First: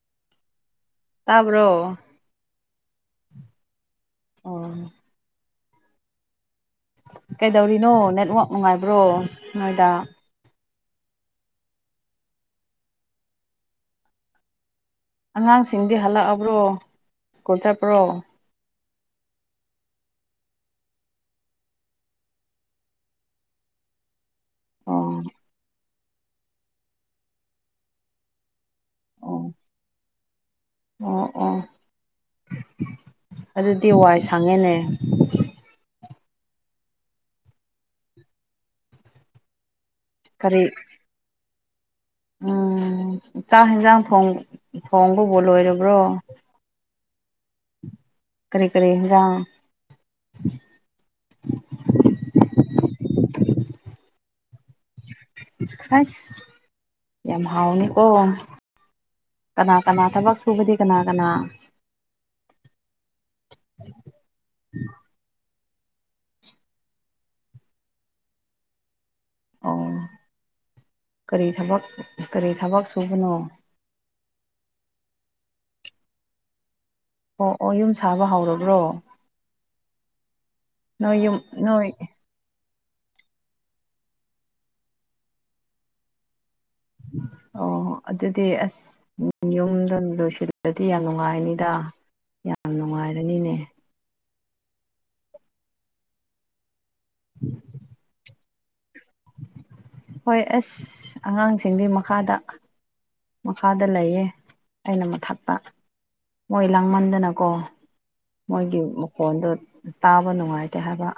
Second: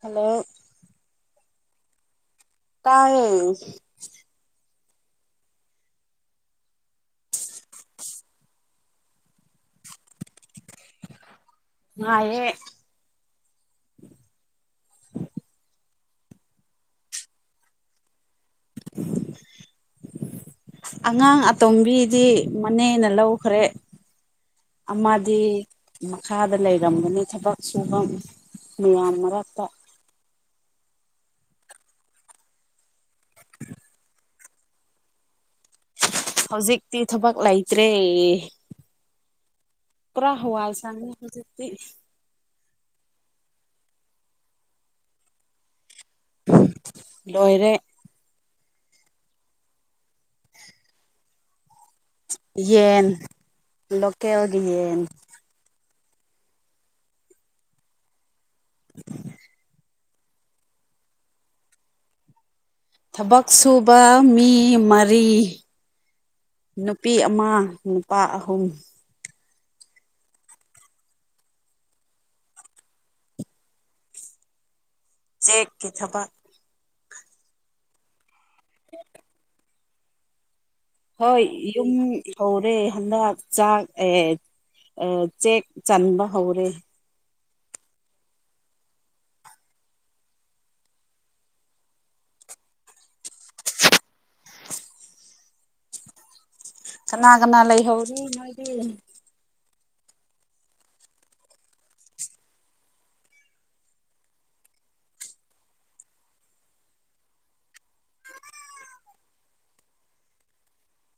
hello bro ꯇꯥꯏꯌꯦ ꯑꯣ ꯀꯩꯗꯧꯔꯤꯅꯣ ꯅꯦꯠꯋꯥꯛ ꯅꯨꯡꯉꯥꯏꯕ꯭ꯔꯣ ꯅꯣꯏꯗ ꯉꯑꯦ ꯑꯉꯥꯡꯁꯤꯡꯗꯤ ꯍꯜꯂꯛꯑꯕ꯭ꯔꯣ ꯁ꯭ꯀꯨꯜ ꯆꯠꯄ꯭ꯔꯣ [inaudible] ꯑꯉꯥꯡ ꯑꯇꯣꯝꯕꯤꯗꯤ ꯃꯅꯦꯅ ꯂꯧꯈ꯭ꯔꯦ ꯑꯣ ꯑꯗꯤ ꯃꯈꯥꯗ ꯂꯩꯔꯝꯒꯅꯤ ꯊꯕꯛ ꯁꯨꯐꯝ ꯃꯌꯥꯝ ꯑꯣ ꯃꯔꯛꯇ ꯑꯣ ꯑꯣ ꯑꯗꯨꯗꯤ ꯋꯥꯏ ꯁꯥꯡꯉꯦꯅꯦ ꯍꯧꯖꯤꯛꯇꯤ ꯊꯕꯛ ꯂꯩꯇ꯭ꯔꯦ ꯄꯨꯥ ꯀꯔꯤ ꯍꯣꯋꯥꯜ ꯁ ꯍꯧꯖꯤ ꯎꯝ ꯆꯥꯛ ꯌꯦꯟꯁꯥꯡ ꯊꯣꯡ ꯊꯣꯡꯕꯕꯨ ꯂꯣꯏꯔꯕ꯭ꯔꯣ ꯂꯣꯏꯔ ꯀꯔꯤ ꯀꯔꯤꯖꯥꯡ ꯌꯦꯟ ꯂꯣꯀꯦꯜ ꯌꯦꯟ ꯑꯁ ꯌꯥꯝ ꯍꯥꯎꯅꯤꯀꯣ ꯀꯅꯥ ꯀꯅꯥ ꯊꯕꯛ ꯁꯨꯕꯗꯤ ꯀꯅꯥ ꯀꯅꯥ ꯊꯕꯛ ꯁꯨꯕ ꯃꯤ ꯃꯔꯤ ꯅꯨꯄꯤ ꯑꯃ ꯅꯨꯄꯥ ꯑꯍꯨꯝ ꯑ ꯀꯔꯤ ꯊꯕꯛ ꯀꯔꯤ ꯊꯕꯛ ꯁꯨꯕꯅꯣ ꯆꯦꯛꯀꯤ ꯊꯄ ꯑꯣ ꯑꯣ ꯌꯨꯝ ꯁꯥꯕ ꯍꯧꯔꯕ꯭ꯔꯣ ꯅꯣꯏ ꯌꯨꯝ ꯍꯣꯏ ꯅꯣꯏ ꯌꯝ ꯍꯧꯔꯦ ꯍꯟꯗꯛ ꯆꯥꯛ ꯆꯦꯛ ꯆꯟꯕ ꯍꯧꯔꯦ ꯑꯣ ꯑꯗꯨꯗꯤ ꯑꯁ ꯌꯨꯝꯗ ꯂꯣꯏꯁꯤꯜꯂꯗꯤ ꯌꯥꯝ ꯅꯨꯡꯉꯥꯏꯅꯤꯗ ꯌꯥꯝ ꯅꯨꯡꯉꯥꯏꯔꯅꯤꯅꯦ ꯀꯅꯥ ꯀꯅꯥ ꯂꯩꯍꯧꯔꯤ ꯃ ꯍꯣꯏ ꯑꯁ ꯑꯉꯥꯡꯁꯤꯡꯗꯤ ꯃꯈꯥꯗ ꯃꯈꯥꯗ ꯂꯩꯌꯦ ꯑꯩꯅ ꯃꯊꯛꯇ ꯃꯣꯏ ꯂꯥꯡꯃꯟꯗꯅꯀꯣ ꯃꯣꯏꯒꯤ ꯃꯈꯣꯟꯗꯣ ꯇꯥꯕ ꯅꯨꯡꯉꯥꯏꯇꯦ ꯍꯥꯏꯕ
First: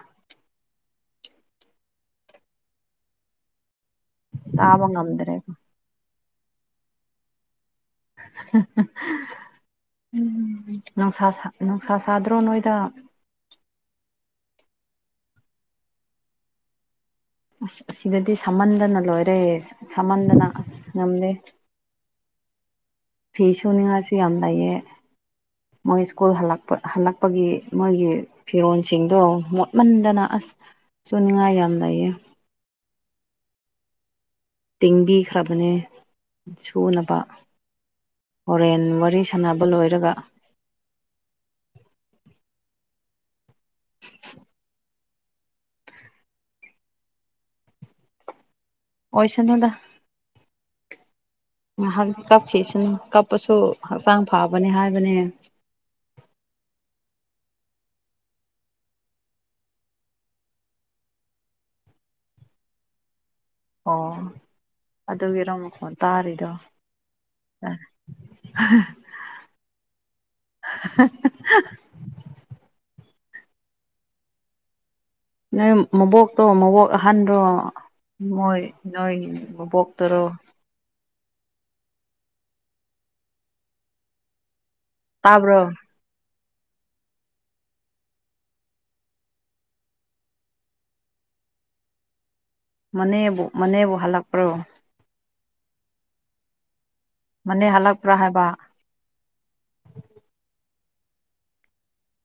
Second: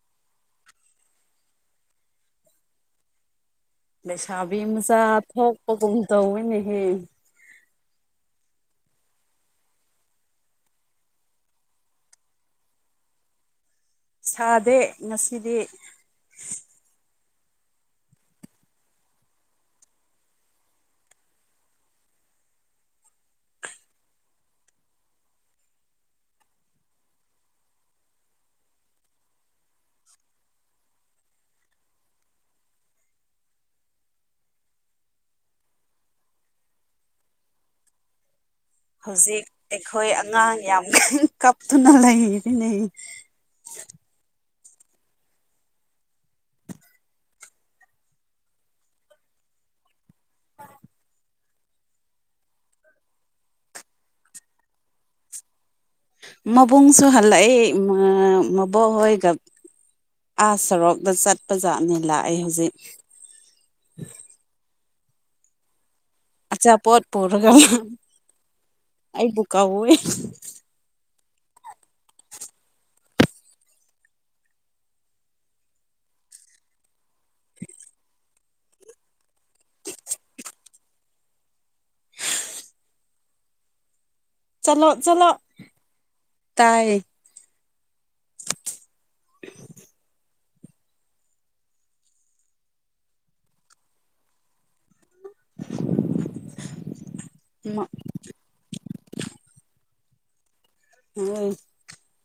ꯂꯩꯁꯥꯕꯤ ꯇꯥꯕ ꯃꯆꯥ ꯉꯝꯗ꯭ꯔꯦ ꯊꯣꯛꯄꯒꯨꯝ ꯇꯧꯋꯅꯦꯍꯦ [unintelligible] ꯎꯝ ꯅꯨꯡꯁꯥ ꯅꯨꯡꯁꯥ ꯁꯥꯗ꯭ꯔꯣ ꯅꯣꯏꯗ ꯁꯥꯗꯦ ꯉꯁꯤꯗꯤ ꯑꯁ ꯑꯁꯤꯗꯗꯤ ꯁꯝꯃꯟꯗꯅ ꯂꯣꯏꯔꯦ ꯁꯝꯃꯟꯗꯅ ꯑꯁ ꯉꯝꯗꯦ [unintelligible] ꯐꯤ ꯁꯨꯅꯤꯡꯉꯥꯁꯨ ꯌꯥꯝ ꯂꯩꯌꯦ ꯃꯣꯏ ꯁ꯭ꯀꯨꯜꯜꯄ ꯍꯜꯂꯛꯄꯒꯤ ꯃꯣꯏꯒꯤ ꯐꯤꯔꯣꯜꯁꯤꯡꯗꯣ ꯃꯣꯠꯃꯟꯗꯅ ꯑꯁ ꯁꯅꯌꯥ ꯌꯥꯝꯗꯏ ꯇꯦꯡꯕꯤꯈ꯭ꯔꯕꯅꯦ ꯁꯨꯅꯕ ꯍꯣꯔꯦꯟ ꯋꯥꯔꯤ ꯍꯧꯖꯤꯛ ꯁꯥꯟꯅꯕ ꯑꯩꯈꯣꯏ ꯂꯣꯏꯔꯒ ꯑꯉꯥꯡ ꯌꯥꯝ ꯀ ꯀꯞꯇꯨꯅ ꯂꯩꯔꯤꯅꯤꯩ ꯑꯣꯏꯣꯏꯁꯅꯗ ꯉꯥꯏꯍꯥꯛ ꯀꯞꯈꯤꯁꯤꯅ ꯀꯞꯄꯁꯨ ꯍꯛꯆꯥꯡ ꯐꯕꯅꯤ ꯍꯥꯏꯕꯅꯦ ꯃꯕꯨꯡꯁꯨꯣ ꯍꯜꯂꯛ ꯃꯕꯣꯛ ꯍꯣꯏ ꯑꯥꯁ ꯁꯔꯣꯛꯇ ꯆꯠꯄ ꯖꯥꯠꯅꯦ ꯂꯥꯛꯑꯦ ꯍꯧꯖꯤꯛ ꯑꯣ ꯑꯗꯨꯒꯤꯔꯣ ꯃꯈꯣꯟ ꯇꯥꯔꯤꯗꯣ ꯑꯆꯥ ꯄꯣꯠ ꯄꯔꯒ ꯑꯩ ꯄꯨꯕꯨꯀꯥꯎꯦ [unintelligible] ꯅꯣꯏ ꯃꯕꯣꯛꯇꯣ ꯃꯕꯣꯛ ꯑꯍꯟ꯭ꯔꯣ ꯃꯣꯏ ꯅꯣꯏꯕꯣꯛꯇꯔꯣ ꯆꯂꯣ ꯆꯂꯣ ꯇꯥꯕ꯭ꯔꯣ ꯇꯥꯏꯌꯦ [unintelligible] ꯃꯅꯦꯕꯨ ꯃꯅꯦꯕꯨ ꯍꯜꯂꯛꯄ꯭ꯔꯣ ꯃꯅꯦ ꯍꯜꯂꯛꯄ꯭ꯔꯥ ꯍꯥꯏꯕ ꯎ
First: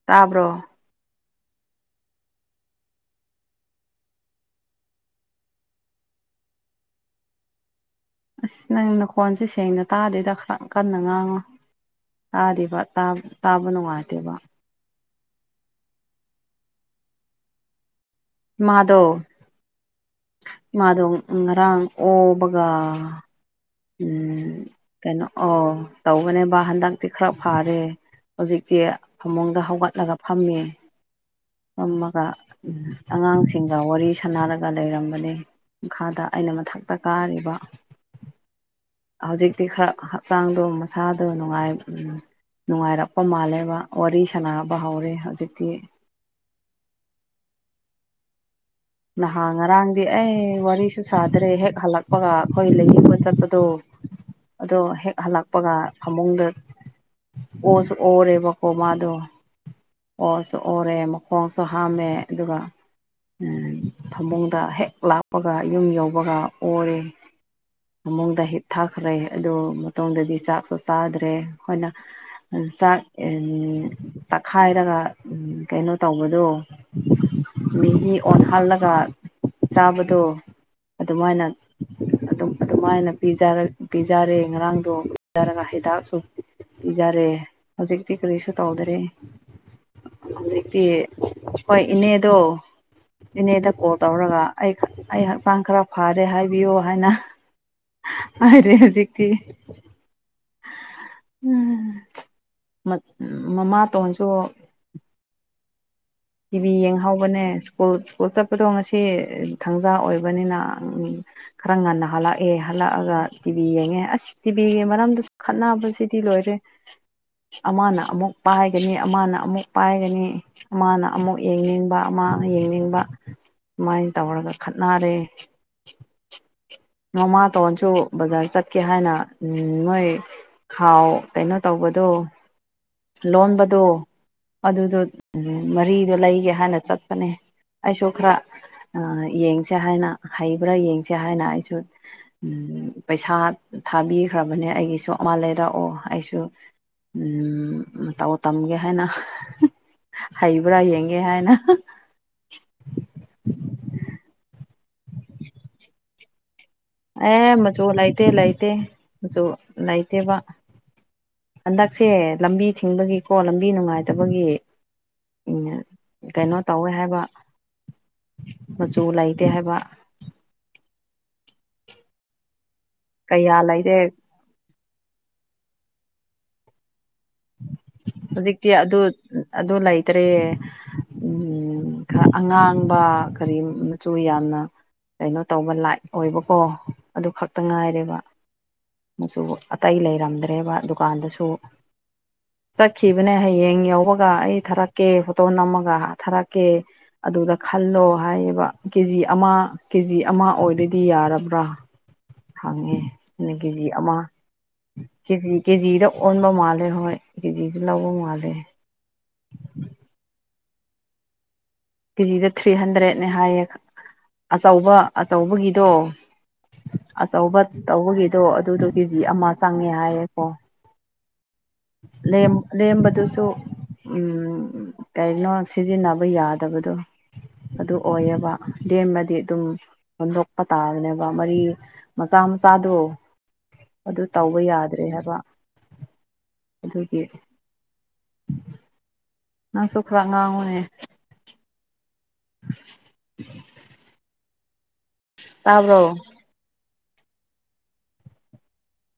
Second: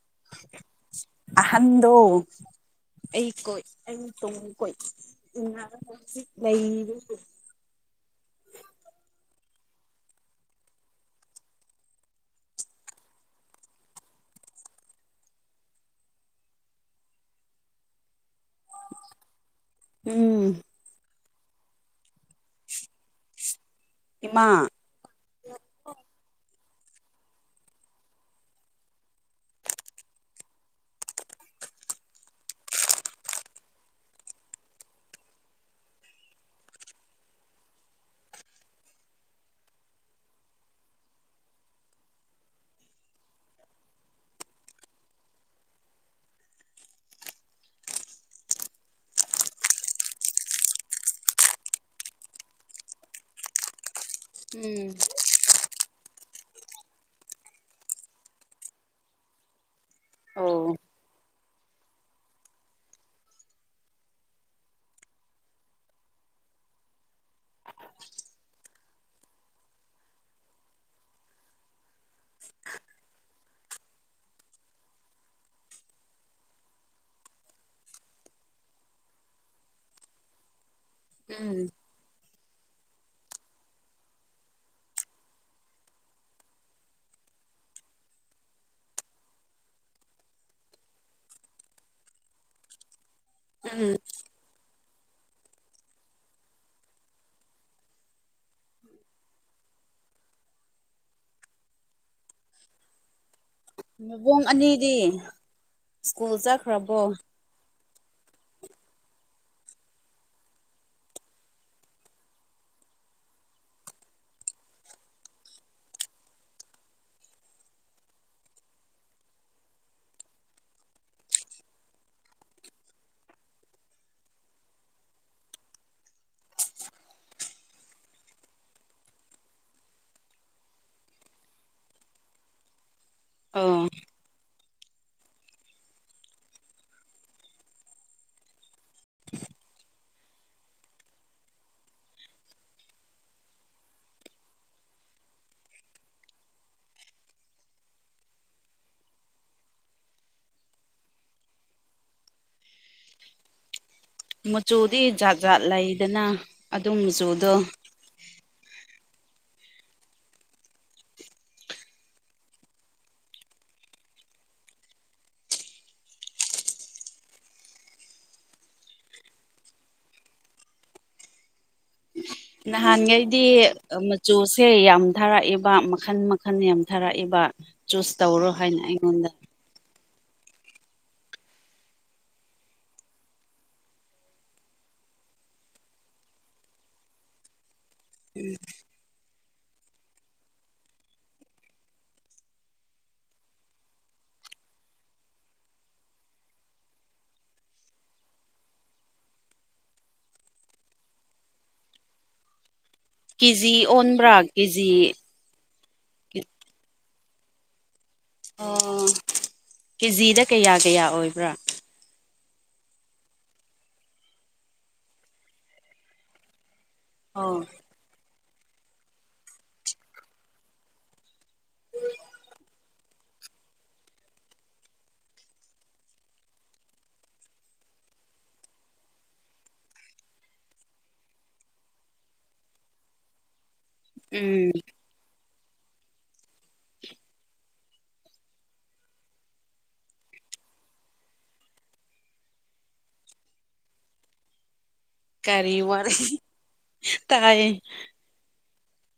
ꯇꯥꯕ꯭ꯔꯣ ꯑꯍꯟꯗꯣ ꯑꯩꯣꯏ ꯑ ꯇꯣꯏ ꯎ ꯂꯩ ꯑꯁ ꯅꯪ ꯅꯈꯣꯟꯁꯦ ꯁꯦꯡꯅ ꯇꯥꯗꯣꯏꯗ ꯀꯟꯅ ꯉꯥꯡꯉꯨ ꯇꯥꯗꯕ ꯇꯥꯕ ꯅꯨꯡꯉꯥꯏꯇꯦꯕ ꯃꯥꯙꯧ ꯎꯝ ꯎꯝ ꯔꯥꯡ ꯑꯣꯕꯒꯥ ꯏꯃꯥ ꯎꯝ ꯀꯩꯅꯣ ꯑꯣ ꯇꯧꯕꯅꯦꯕ ꯍꯟꯗꯛꯇꯤ ꯈꯔ ꯐꯥꯔꯦ ꯍꯧꯖꯤꯛꯇꯤ ꯐꯃꯨꯡꯗ ꯍꯧꯒꯠꯂꯒ ꯐꯝꯃꯤ ꯐꯝꯃꯒ ꯑꯉꯥꯡꯁꯤꯡꯒ ꯋꯥꯔꯤ ꯁꯥꯟꯅꯔꯒ ꯂꯩꯔꯝꯕꯅꯦ ꯃꯈꯥꯗ ꯑꯩꯅ ꯃꯊꯛꯇ ꯀꯥꯔꯤꯕ ꯍꯧꯖꯤꯛꯇꯤ ꯈꯔ ꯍꯛꯆꯥꯡꯗꯣ ꯃꯁꯥꯗꯣ ꯅꯨꯡꯉꯥꯏ ꯅꯨꯡꯉꯥꯏꯔꯛꯄ ꯃꯥꯜꯂꯦꯕ ꯋꯥꯔꯤ ꯁꯥꯟꯅꯕ ꯍꯧꯔꯦ ꯍꯧꯖꯤꯛꯇꯤ ꯅꯍꯥꯟ ꯉꯔꯥꯡꯗꯤ ꯑꯩ ꯋꯥꯔꯤꯁꯨ ꯁꯥꯗ꯭ꯔꯦ ꯍꯦꯛ ꯍꯜꯂꯛꯄꯒ ꯑꯩꯈꯣꯏ ꯂꯌꯦꯡꯕ ꯆꯠꯄꯗꯣ ꯑꯗꯣ ꯎꯝ ꯍꯦꯛ ꯍꯜꯂꯛꯄꯒ ꯐꯃꯨꯡꯗ ꯑꯣꯁꯨ ꯑꯣꯔꯦꯕꯀꯣ ꯃꯥꯥꯗꯣ ꯑꯣꯁꯨ ꯑꯣ ꯑꯣꯔꯦ ꯃꯈꯣꯡꯁꯨ ꯍꯥꯝꯃꯦ ꯑꯗꯨꯒ ꯎꯝ ꯐꯃꯨꯡꯗ ꯍꯦꯛ ꯂꯥꯛꯄꯒ ꯌꯨꯝ ꯌꯧꯕꯒ ꯑꯣꯔꯦ ꯐꯃꯨꯡꯗ ꯍꯤꯠꯊꯈ꯭ꯔꯦ ꯑꯗꯨ ꯃꯇꯨꯡꯗꯗꯤ ꯆꯥꯛꯁꯨ ꯆꯥꯗ꯭ꯔꯦ ꯑꯩꯈꯣꯏꯅ ꯆꯥꯛ ꯇꯛꯈꯥꯏꯔꯒ ꯀꯩꯅꯣ ꯇꯧꯕꯗꯣ ꯃꯦꯒꯤ ꯑꯣꯟꯍꯜꯂꯒ ꯆꯥꯕꯗꯣ ꯑꯗꯨꯃꯥꯏꯅ ꯎꯝ ꯑꯗꯨꯝ ꯑꯗꯨꯃꯥꯏꯅ ꯄꯤꯖꯔ ꯄꯤꯖꯔꯦ ꯉꯔꯥꯡꯗꯣ ꯄꯤꯖꯔꯒ ꯍꯤꯗꯥꯛꯁꯨ ꯄꯤꯖꯔꯦ ꯍꯧꯖꯤꯛꯇꯤ ꯀꯔꯤꯁꯨ ꯇꯧꯗ꯭ꯔꯦ ꯍꯧꯖꯤꯛꯇꯤ ꯍꯣꯏ ꯏꯅꯦꯗꯣ ꯏꯅꯦꯗ ꯀꯣꯜ ꯎꯝ ꯇꯧꯔꯒ ꯑꯩ ꯑꯩ ꯍꯛꯆꯥꯡ ꯈꯔ ꯐꯔꯦ ꯍꯥꯏꯕꯤꯌꯨ ꯍꯥꯏꯅ ꯍꯥꯢꯔꯦ ꯍꯧꯖꯤꯛꯗꯤ ꯎꯝ ꯃꯠ ꯃꯃꯥ ꯇꯣꯟꯁꯨ ꯅꯕꯨꯡ ꯑꯅꯤꯗꯤ ꯁ꯭ꯀꯨꯜ ꯇꯤꯚꯤ ꯆꯠꯈ꯭ꯔꯕꯣ ꯌꯦꯡꯍꯧꯕꯅꯦ ꯁ꯭ꯀꯨꯜ ꯁꯀꯨꯜ ꯆꯠ ꯈꯨꯗꯣꯡ ꯑꯁꯤ ꯊꯥꯡꯖꯥ ꯑꯣꯏꯕꯅꯤꯅ ꯈꯔ ꯉꯟꯅ ꯍꯜꯂꯛꯑꯦ ꯍꯜꯂꯛꯑꯒ ꯇꯤꯚꯤ ꯌꯦꯡꯉꯦ ꯑꯁ ꯇꯤꯚꯤꯒꯤ ꯃꯔꯝꯗ ꯈꯠꯅꯕꯁꯤꯗꯤ ꯂꯣꯏꯔꯦ ꯑꯃꯅ ꯑꯃꯨꯛ ꯄꯥꯏꯒꯅꯤ ꯑꯃꯅ ꯑꯃꯨꯛ ꯄꯥꯏꯒꯅꯤ ꯑꯃꯅ ꯑꯃꯨꯛ ꯌꯦꯡꯅꯤꯡꯕ ꯑꯃ ꯌꯦꯡꯅꯤꯡꯕ ꯁꯨꯃꯥꯏ ꯇꯧꯔꯒ ꯈꯠꯅꯔꯦ ꯃꯃꯥꯇꯣꯟꯁꯨ ꯕꯖꯥꯔ ꯆꯠꯀꯦ ꯍꯥꯏꯅ ꯃꯣꯏ ꯍꯥꯎ ꯀꯩꯅꯣ ꯇꯧꯕ ꯄꯗꯣ ꯂꯣꯟꯕꯗꯣ ꯑꯣ ꯑꯗꯨꯗꯣ ꯃꯔꯤꯗ ꯂꯩꯒꯦ ꯍꯥꯏꯅ ꯆꯠꯄꯅꯦ ꯑꯩꯁꯨ ꯈꯔ ꯑꯥ ꯌꯦꯡꯁꯦ ꯍꯥꯏꯅ ꯍꯩꯕ꯭ꯔꯥ ꯌꯦꯡꯁꯦ ꯍꯥꯏꯅ ꯑꯩꯁꯨ ꯎ ꯄꯩꯁꯥ ꯊꯥꯕꯤꯈ꯭ꯔꯕꯅꯦ ꯑꯩꯒꯤꯁꯨ ꯑꯃ ꯂꯩꯔꯛꯑꯣ ꯑꯩꯁꯨ ꯎꯝ ꯃꯇꯧ ꯇꯝꯒꯦ ꯍꯥꯏꯅ ꯍꯩꯕ꯭ꯔꯥ ꯌꯦꯡꯒꯦ ꯍꯥꯏꯅ ꯃꯆꯨꯗꯤ ꯖꯥꯠ ꯖꯥꯠ ꯂꯩꯗꯅ ꯑꯗꯨ ꯃꯆꯨꯗꯣ ꯑꯦ ꯃꯆꯨ ꯂꯩꯇꯦ ꯂꯩꯇꯦ ꯃꯆꯨ ꯂꯩꯇꯦꯕ ꯍꯟꯗꯛꯁꯦ ꯂꯝꯕꯤ ꯊꯤꯡꯕꯒꯤꯀꯣ ꯂꯝꯕꯤ ꯅꯨꯡꯉꯥꯏꯇꯕꯒꯤ ꯃꯤꯅ ꯀꯩꯅꯣ ꯇꯧꯋꯦ ꯍꯥꯏꯕ ꯃꯆꯨ ꯂꯩꯇꯦ ꯍꯥꯏꯕ ꯅꯍꯥꯟꯉꯩꯗꯤ ꯀꯌꯥ ꯂꯩꯇꯦ ꯃꯆꯨꯁꯦ ꯌꯥꯝ ꯊꯥꯔꯛꯏꯕ ꯃꯈꯟ ꯃꯈꯟ ꯌꯥꯝ ꯊꯥꯔꯛꯏꯕ ꯆꯨꯁ ꯇꯧꯔꯣ ꯍꯥꯏꯅ ꯑꯩꯉꯣꯟꯗ ꯇ꯭ꯔꯦ ꯎꯝ ꯈꯔ ꯑꯉꯥꯡꯕ ꯀꯔꯤ ꯃꯆꯨ ꯌꯥꯝꯅ ꯀꯩꯅꯣ ꯇꯧꯕ ꯂꯥꯏꯠ ꯑꯣꯏꯕꯀꯣ ꯑꯗꯨ ꯈꯛꯇꯪ ꯉꯥꯏꯔꯦ ꯕ ꯃꯆꯨ ꯑꯇꯩ ꯂꯩꯔꯝꯗ꯭ꯔꯦꯕ ꯗꯨꯀꯥꯟꯗꯁꯨ ꯆꯠꯈꯤꯕꯅꯦ ꯍꯌꯦꯡ ꯌꯧꯕꯒ ꯑꯩ ꯊꯥꯔꯛꯀꯦ ꯐꯣꯇꯣ ꯅꯝꯃꯒ ꯊꯥꯔꯛꯀꯦ ꯑꯗꯨꯗ ꯈꯜꯂꯣ ꯍꯥꯏꯌꯦꯕ ꯀꯦ ꯖꯤ ꯑꯃ ꯀꯦ ꯖꯤ ꯑꯃ ꯑꯣꯏꯔꯗꯤ ꯌꯥꯔꯕ꯭ꯔꯥ ꯐꯪꯉꯦ ꯅ ꯀꯦ ꯀꯦꯖꯤ ꯖꯤ ꯑꯃ ꯑꯣꯟꯕ꯭ꯔꯥ ꯀꯦꯖꯤ ꯀꯦ ꯖꯤ ꯀꯦ ꯖꯤ ꯗ ꯑꯣꯟꯕ ꯃꯥꯜꯂꯦ ꯍꯣꯏ ꯀꯦ ꯖꯤ ꯗ ꯂꯧꯕ ꯃꯥꯜꯂꯦ ꯀꯦ ꯖꯤ ꯗ ꯀꯌꯥ ꯀꯌꯥ ꯑꯣꯏꯕ꯭ꯔꯥ ꯀꯦ ꯖꯤ ꯗ ꯊ꯭ꯔꯤ ꯍꯟꯗ꯭ꯔꯦꯠꯅꯦ ꯍꯥꯏꯌꯦ ꯑꯆꯧꯕ ꯑꯆꯧꯕꯒꯤꯗꯣ ꯑꯆꯧꯕ ꯑꯣ ꯇꯧꯕꯒꯤꯗꯣ ꯑꯗꯨꯗꯣ ꯀꯦ ꯖꯤ ꯑꯃ ꯆꯪꯉꯦ ꯍꯥꯏꯌꯦꯀꯣ ꯂꯦꯝ ꯂꯦꯝꯕꯗꯨꯁꯨ ꯎꯝ ꯀꯩꯅꯣ ꯁꯤꯖꯤꯟꯅꯕ ꯌꯥꯗꯕꯗꯣ ꯑꯗꯨ ꯑꯣꯏꯌꯦꯕ ꯂꯦꯝꯃꯗꯤ ꯑꯗꯨꯝ ꯍꯨꯟꯗꯣꯛꯄ ꯇꯥꯕꯅꯦꯕ ꯃꯔꯤ ꯃꯆꯥ ꯃꯆꯥꯗꯣ ꯑꯗꯨ ꯇꯧꯕ ꯎꯝ ꯌꯥꯗ꯭ꯔꯦ ꯍꯥꯏꯕ ꯑꯗꯨꯒꯤ ꯅꯪꯁꯨ ꯈꯔꯥ ꯉꯥꯡꯑꯣꯅꯦ [inaudible] ꯀꯔꯤ ꯇꯥꯕ꯭ꯔꯣ ꯋꯥꯔꯤ ꯇꯥꯏꯌꯦ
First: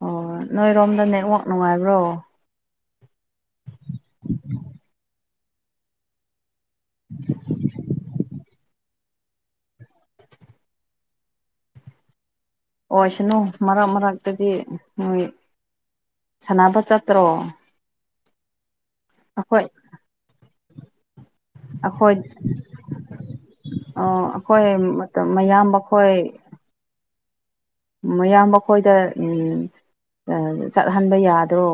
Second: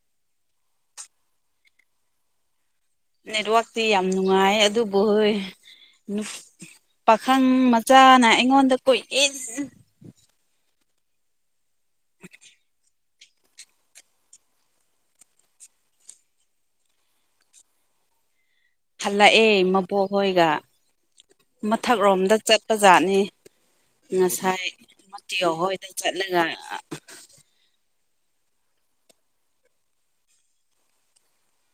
ꯑꯣ ꯅꯣꯏꯔꯣꯝꯗ ꯅꯦꯠꯋꯥꯛ ꯅꯨꯡꯉꯥꯏꯕ꯭ꯔꯣ ꯅꯦꯠꯋꯔꯇꯤ ꯌꯥꯝ ꯅꯨꯡꯉꯥꯏ ꯑꯗꯨꯕꯨ ꯍꯣꯏ ꯄꯥꯈꯪ ꯃꯆꯥꯅ ꯑꯩꯉꯣꯟꯗ ꯀꯣꯏ ꯏꯟ [inaudible] [inaudible] ꯑꯣꯏ ꯁꯅꯨ ꯃꯔꯛ ꯃꯔꯛꯇꯗꯤ ꯅꯣꯏ ꯁꯥꯟꯅꯕ ꯆꯠꯇ꯭ꯔꯣ ꯍꯜꯂꯛꯑꯦ ꯑꯩꯈꯣꯏ ꯃꯕꯣꯛꯍꯣꯏꯒ ꯑꯩꯈꯣꯏ ꯃꯊꯛꯔꯣꯝꯗ ꯆꯠꯄꯖꯥꯠꯅꯤ ꯑꯩꯈꯣꯏ ꯉꯁꯥꯏ ꯃꯇꯤꯑꯣ ꯃꯌꯥꯝꯕ ꯍꯣꯏꯗ ꯆꯠꯂꯒ ꯃꯌꯥꯝ ꯃꯈꯣꯏꯗ ꯎꯝ ꯑ ꯆꯠꯍꯟꯕ ꯌꯥꯗ꯭ꯔꯣ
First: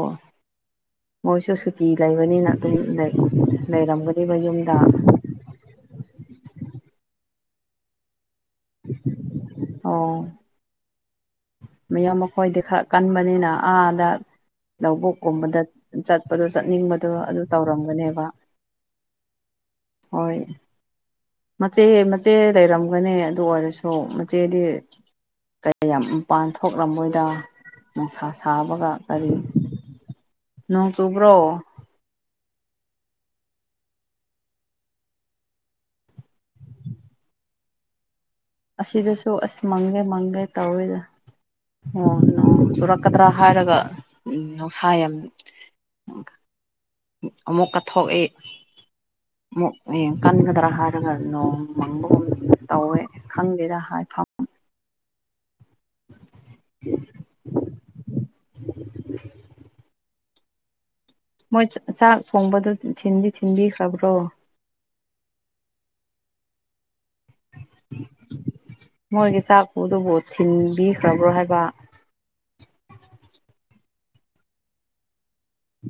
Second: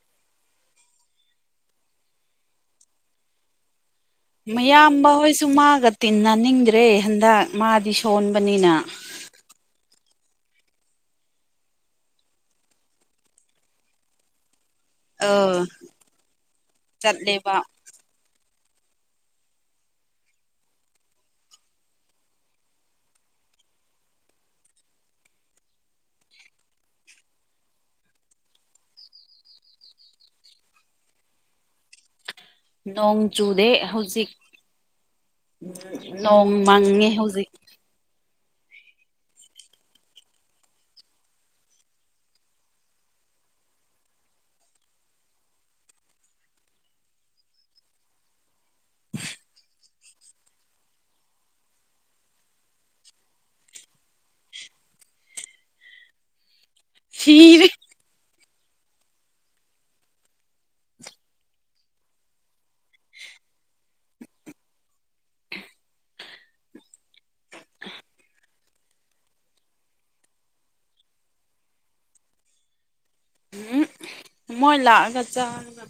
ꯃꯣꯏꯁꯨ ꯁꯨꯇꯤ ꯂꯩꯕꯅꯤꯅ ꯑꯗꯨꯝ ꯂꯩ ꯂꯩꯔꯝꯒ ꯃꯌꯥꯝꯕ ꯍꯣꯏꯁꯨ ꯃꯥꯒ ꯇꯤꯟꯅ ꯅꯤꯡꯗ꯭ꯔꯦ ꯍꯟꯗꯛ ꯃꯥꯗꯤ ꯁꯣꯟꯕ ꯄꯅꯤꯅ ꯑꯣ ꯃꯌꯥꯝ ꯃꯈꯣꯏꯗꯤ ꯈꯔ ꯀꯟꯕꯅꯤꯅ ꯑꯥꯗ ꯑ ꯂꯧꯕꯨꯛꯀꯨꯝꯕꯗ ꯆꯠꯄꯗꯣ ꯆꯠꯅꯤꯡꯕꯗꯣ ꯑꯗꯨ ꯆꯠꯂꯦꯕ ꯇꯧꯔꯝꯒꯅꯦꯕ ꯍꯣꯏ ꯃꯆꯦ ꯃꯆꯦ ꯂꯩꯔꯝꯒꯅꯤ ꯑꯗꯨ ꯑꯣꯏꯔꯁꯨ ꯃꯆꯦꯗꯤ ꯀꯌꯥꯝ ꯃꯄꯥꯟ ꯊꯣꯛꯂꯝꯃꯣꯏꯗ ꯅꯨꯡꯁꯥ ꯁꯥꯕꯒ ꯀꯔꯤ ꯅꯣꯡ ꯆꯨꯕ꯭ꯔꯣ ꯅꯣꯡ ꯆꯨꯗꯦ ꯍꯧꯖꯤꯛ ꯅꯣꯡ ꯃꯪꯉꯦ ꯍꯧꯖꯤꯛ ꯑꯁꯤꯗ ꯁꯨ ꯑꯁ ꯃꯪꯒꯦ ꯃꯪꯒꯦ ꯇꯧꯋꯦꯗ ꯑꯣ ꯅꯣꯡ ꯆꯨꯔꯛꯀꯗ꯭ꯔꯥ ꯍꯥꯏꯔꯒ ꯎꯝ ꯅꯨꯡꯁꯥ ꯌꯥꯝ ꯑꯃꯨꯛꯀ ꯊꯣꯛꯏ ꯑꯃꯨꯛ ꯍꯌꯦꯡ ꯀꯟꯒꯗ꯭ꯔꯥ ꯍꯥꯏꯔꯒ ꯅꯣꯡ ꯃꯪꯕꯒꯨꯝ ꯇꯧꯋꯦ ꯈꯪꯗꯦꯗ ꯍꯥꯏꯐꯝ [inaudible] ꯁꯤꯔꯦ [inaudible] ꯃꯣꯏ ꯆꯥꯛ ꯊꯣꯡꯕꯗꯨ ꯊꯤꯟꯗꯤ ꯊꯤꯟꯕꯤꯈ꯭ꯔꯕ꯭ꯔꯣ ꯃꯣꯏꯒꯤ ꯆꯥꯛꯄꯨꯗꯨꯕꯨ ꯊꯤꯟꯕꯤꯈ꯭ꯔꯕ꯭ꯔꯣ ꯍꯥꯏꯕ [inaudible] ꯎꯝ ꯃꯣꯏ ꯂꯥꯛꯑꯒ ꯆꯥꯔꯒ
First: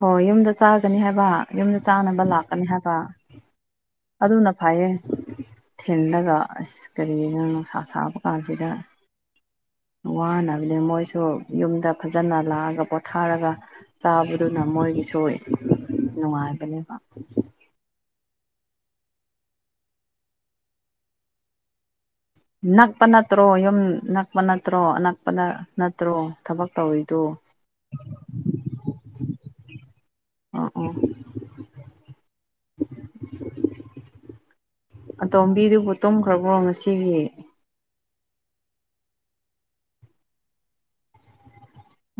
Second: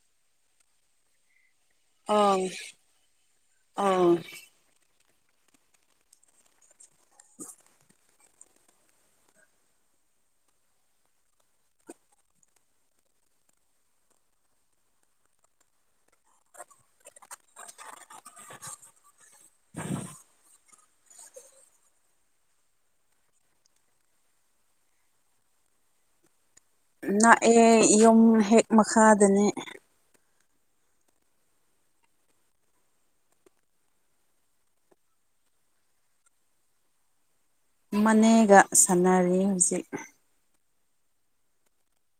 ꯍꯣ ꯌꯨꯝꯗ ꯆꯥꯒꯅꯤ ꯍꯥꯏꯕ ꯌꯨꯝꯗ ꯆꯥꯅꯕ ꯑꯥꯎ ꯂꯥꯛꯀꯅꯤ ꯍꯥꯏꯕ ꯑꯥꯎ ꯑꯗꯨꯅ ꯐꯩꯌꯦ ꯊꯤꯂꯒ ꯑꯁ ꯀꯔꯤꯒꯤꯅꯣ ꯅꯨꯡꯁꯥ ꯁꯥꯕ ꯀꯥꯟꯁꯤꯗ ꯋꯥꯅꯕꯅꯦ ꯃꯣꯏꯁꯨ ꯌꯨꯝꯗ ꯐꯖꯅ ꯂꯥꯛꯑꯒ ꯄꯣꯊꯥꯔꯒ ꯆꯥꯕ ꯑꯗꯨꯅ ꯃꯣꯏꯒꯤꯁꯨ ꯅꯨꯡꯉꯥꯏꯕꯅꯦꯕ [inaudible] ꯅꯛꯄ ꯅꯠꯇ꯭ꯔꯣ ꯌꯨꯝ ꯅꯛꯄ ꯅꯠꯇ꯭ꯔꯣꯑꯖꯛꯄꯗ ꯅꯠꯇ꯭ꯔꯣ ꯊꯕꯛ ꯇꯧꯔꯤꯗꯣ ꯅꯛꯑꯦ ꯌꯨꯝ ꯍꯦꯛ ꯃꯈꯥꯗꯅꯦ ꯑ ꯎ ꯑꯇꯣꯝꯕꯤꯗꯨꯕꯨ ꯇꯨꯝꯈ꯭ꯔꯕ꯭ꯔꯣ ꯉꯁꯤꯒꯤ ꯃꯅꯦꯒ ꯁꯥꯟꯅꯔꯤ ꯍꯧꯖꯤꯛ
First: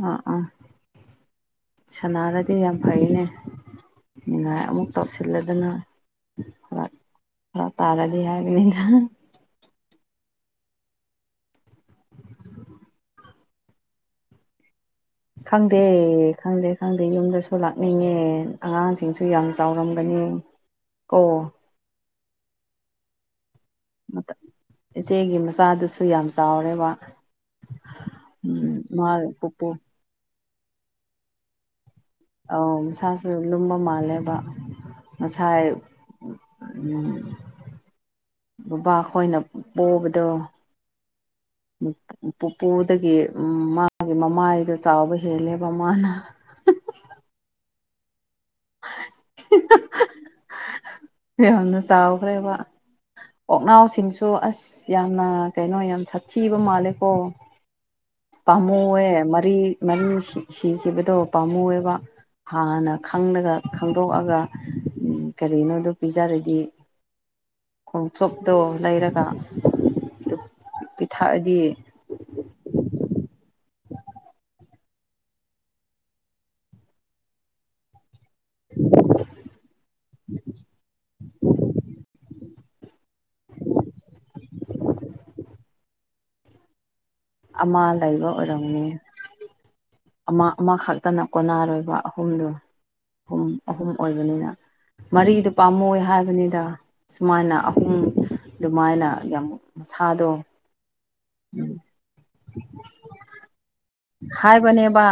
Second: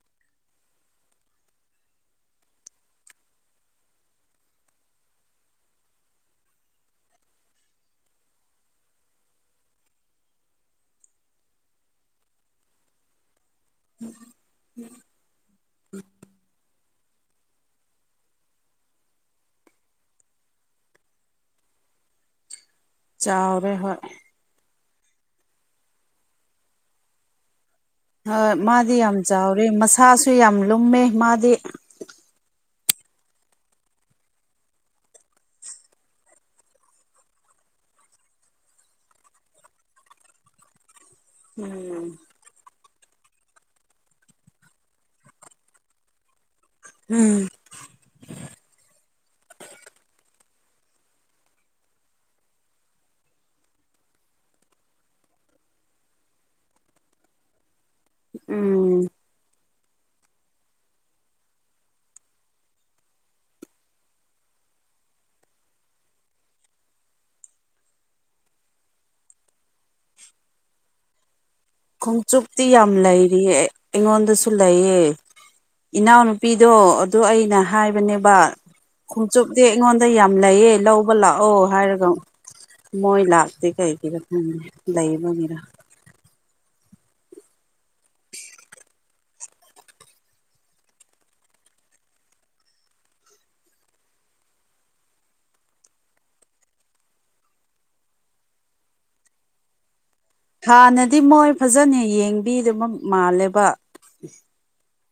ꯑꯣ ꯑꯣ ꯁꯥꯟꯅꯔꯗꯤ ꯌꯥꯝ ꯐꯩꯅꯦ ꯅꯤꯡꯉꯥꯏ ꯑꯃꯨꯛ ꯇꯧꯁꯤꯜꯂꯗꯅ ꯐꯔꯛ ꯇꯥꯔꯗꯤ ꯍꯥꯏꯕꯅꯤꯗ ꯎꯝ ꯎꯝ ꯈꯪꯗꯦ ꯈꯪꯗꯦ ꯈꯪꯗꯦ ꯌꯨꯝꯗꯁꯨ ꯂꯥꯛꯅꯤꯡꯉꯦ ꯑꯉꯥꯡꯁꯤꯡꯁꯨ ꯌꯥꯝ ꯆꯥꯎꯔꯝꯒꯅꯤ ꯑꯣ ꯆꯥꯎꯔꯦ ꯍꯣꯏ ꯏꯆꯦꯒꯤ ꯃꯆꯥꯗꯨꯁꯨ ꯌꯥꯝ ꯆꯥꯎꯔꯦꯕ ꯍꯣꯏ ꯎꯝ ꯃꯥꯗꯤ ꯃꯥ ꯌꯥꯝ ꯆꯥꯎꯔꯦ ꯄꯨꯄꯨ ꯃꯁꯥꯁꯨ ꯌꯥꯝ ꯂꯨꯝꯃꯦ ꯃꯥꯗꯤ ꯑꯧ ꯃꯁꯥꯁꯨ ꯂꯨꯝꯕ ꯃꯥꯜꯂꯦꯕ ꯉꯁꯥꯏ ꯎꯝ ꯕꯕꯥ ꯈꯣꯏꯅ ꯄꯣꯕꯗꯣ ꯎꯝ ꯄꯨꯄꯨꯗꯒꯤ ꯃꯥꯒꯤ ꯃꯃꯥꯏꯗꯣ ꯆꯥꯎꯕ ꯍꯦꯜꯂꯦꯕ ꯃꯥꯅ ꯎꯝ ꯌꯥꯝꯅ ꯆꯥꯎꯈ꯭ꯔꯦꯕ ꯑꯣꯛꯅꯥꯎꯁꯤꯡꯁꯨ ꯑꯁ ꯌꯥꯝꯅ ꯀꯩꯅꯣ ꯌꯥꯝ ꯁꯥꯊꯤꯕ ꯃꯥꯜꯂꯦꯀꯣ ꯎꯝ ꯄꯥꯝꯃꯨꯑ ꯃꯔꯤ ꯃꯔꯤ ꯁꯤꯈꯤꯕꯗꯣ ꯄꯥꯝꯃꯨꯑꯕ ꯍꯥꯟꯅ ꯈꯪꯂꯒ ꯈꯪꯗꯣꯛꯑꯒ ꯀꯔꯤꯅꯣꯗꯨ ꯄꯤꯖꯔꯗꯤ ꯈꯣꯡꯆꯣꯞꯇꯣ ꯂꯩꯔꯒ ꯄꯤꯊꯛꯑꯗꯤ ꯈꯣꯝꯆꯨꯞꯇꯤ ꯌꯥꯝ ꯂꯩꯔꯤꯌꯦ ꯑꯩꯉꯣꯟꯗꯁꯨ ꯂꯩꯌꯦ ꯏꯅꯥꯎꯅꯨꯄꯤꯗꯣ ꯑꯗꯨ ꯑꯩꯅ ꯍꯥꯏꯕꯅꯦꯕ ꯕꯥ ꯈꯣꯝꯆꯨꯞꯗꯤ ꯑꯩꯉꯣꯟꯗ ꯌꯥꯝ ꯂꯩꯌꯦ ꯂꯧꯕ ꯂꯥꯛꯑꯣ ꯍꯥꯏꯔꯒ ꯃꯣꯏ ꯂꯥꯛꯇꯦ ꯀꯩꯒꯤꯅꯣ ꯈꯪꯗꯦ ꯂꯩꯕꯒꯤꯔꯥ ꯑꯃ ꯂꯩꯕ ꯑꯣꯏꯔꯝꯅꯤ ꯑꯃ ꯑꯃ ꯈꯛꯇꯅ ꯀꯣꯟꯅꯔꯣꯏꯕ ꯑꯍꯨꯝꯗꯣ ꯑꯍꯨꯝ ꯑꯍꯨꯝ ꯑꯣꯏꯕꯅꯤꯅ ꯃꯔꯤꯗꯨ ꯄꯥꯝꯃꯣꯏ ꯍꯥꯏꯕꯅꯤꯗ ꯁꯨꯃꯥꯏꯅ ꯑꯍꯨꯝ ꯑꯗꯨꯃꯥꯏꯅ ꯌꯥꯝꯁ ꯍꯥꯟꯅꯗꯤ ꯃꯣꯏ ꯐꯖꯅ ꯌꯦꯡꯕꯤꯗꯨꯕ ꯃꯥꯜꯂꯦꯕ ꯍꯥꯏꯕꯅꯦꯕ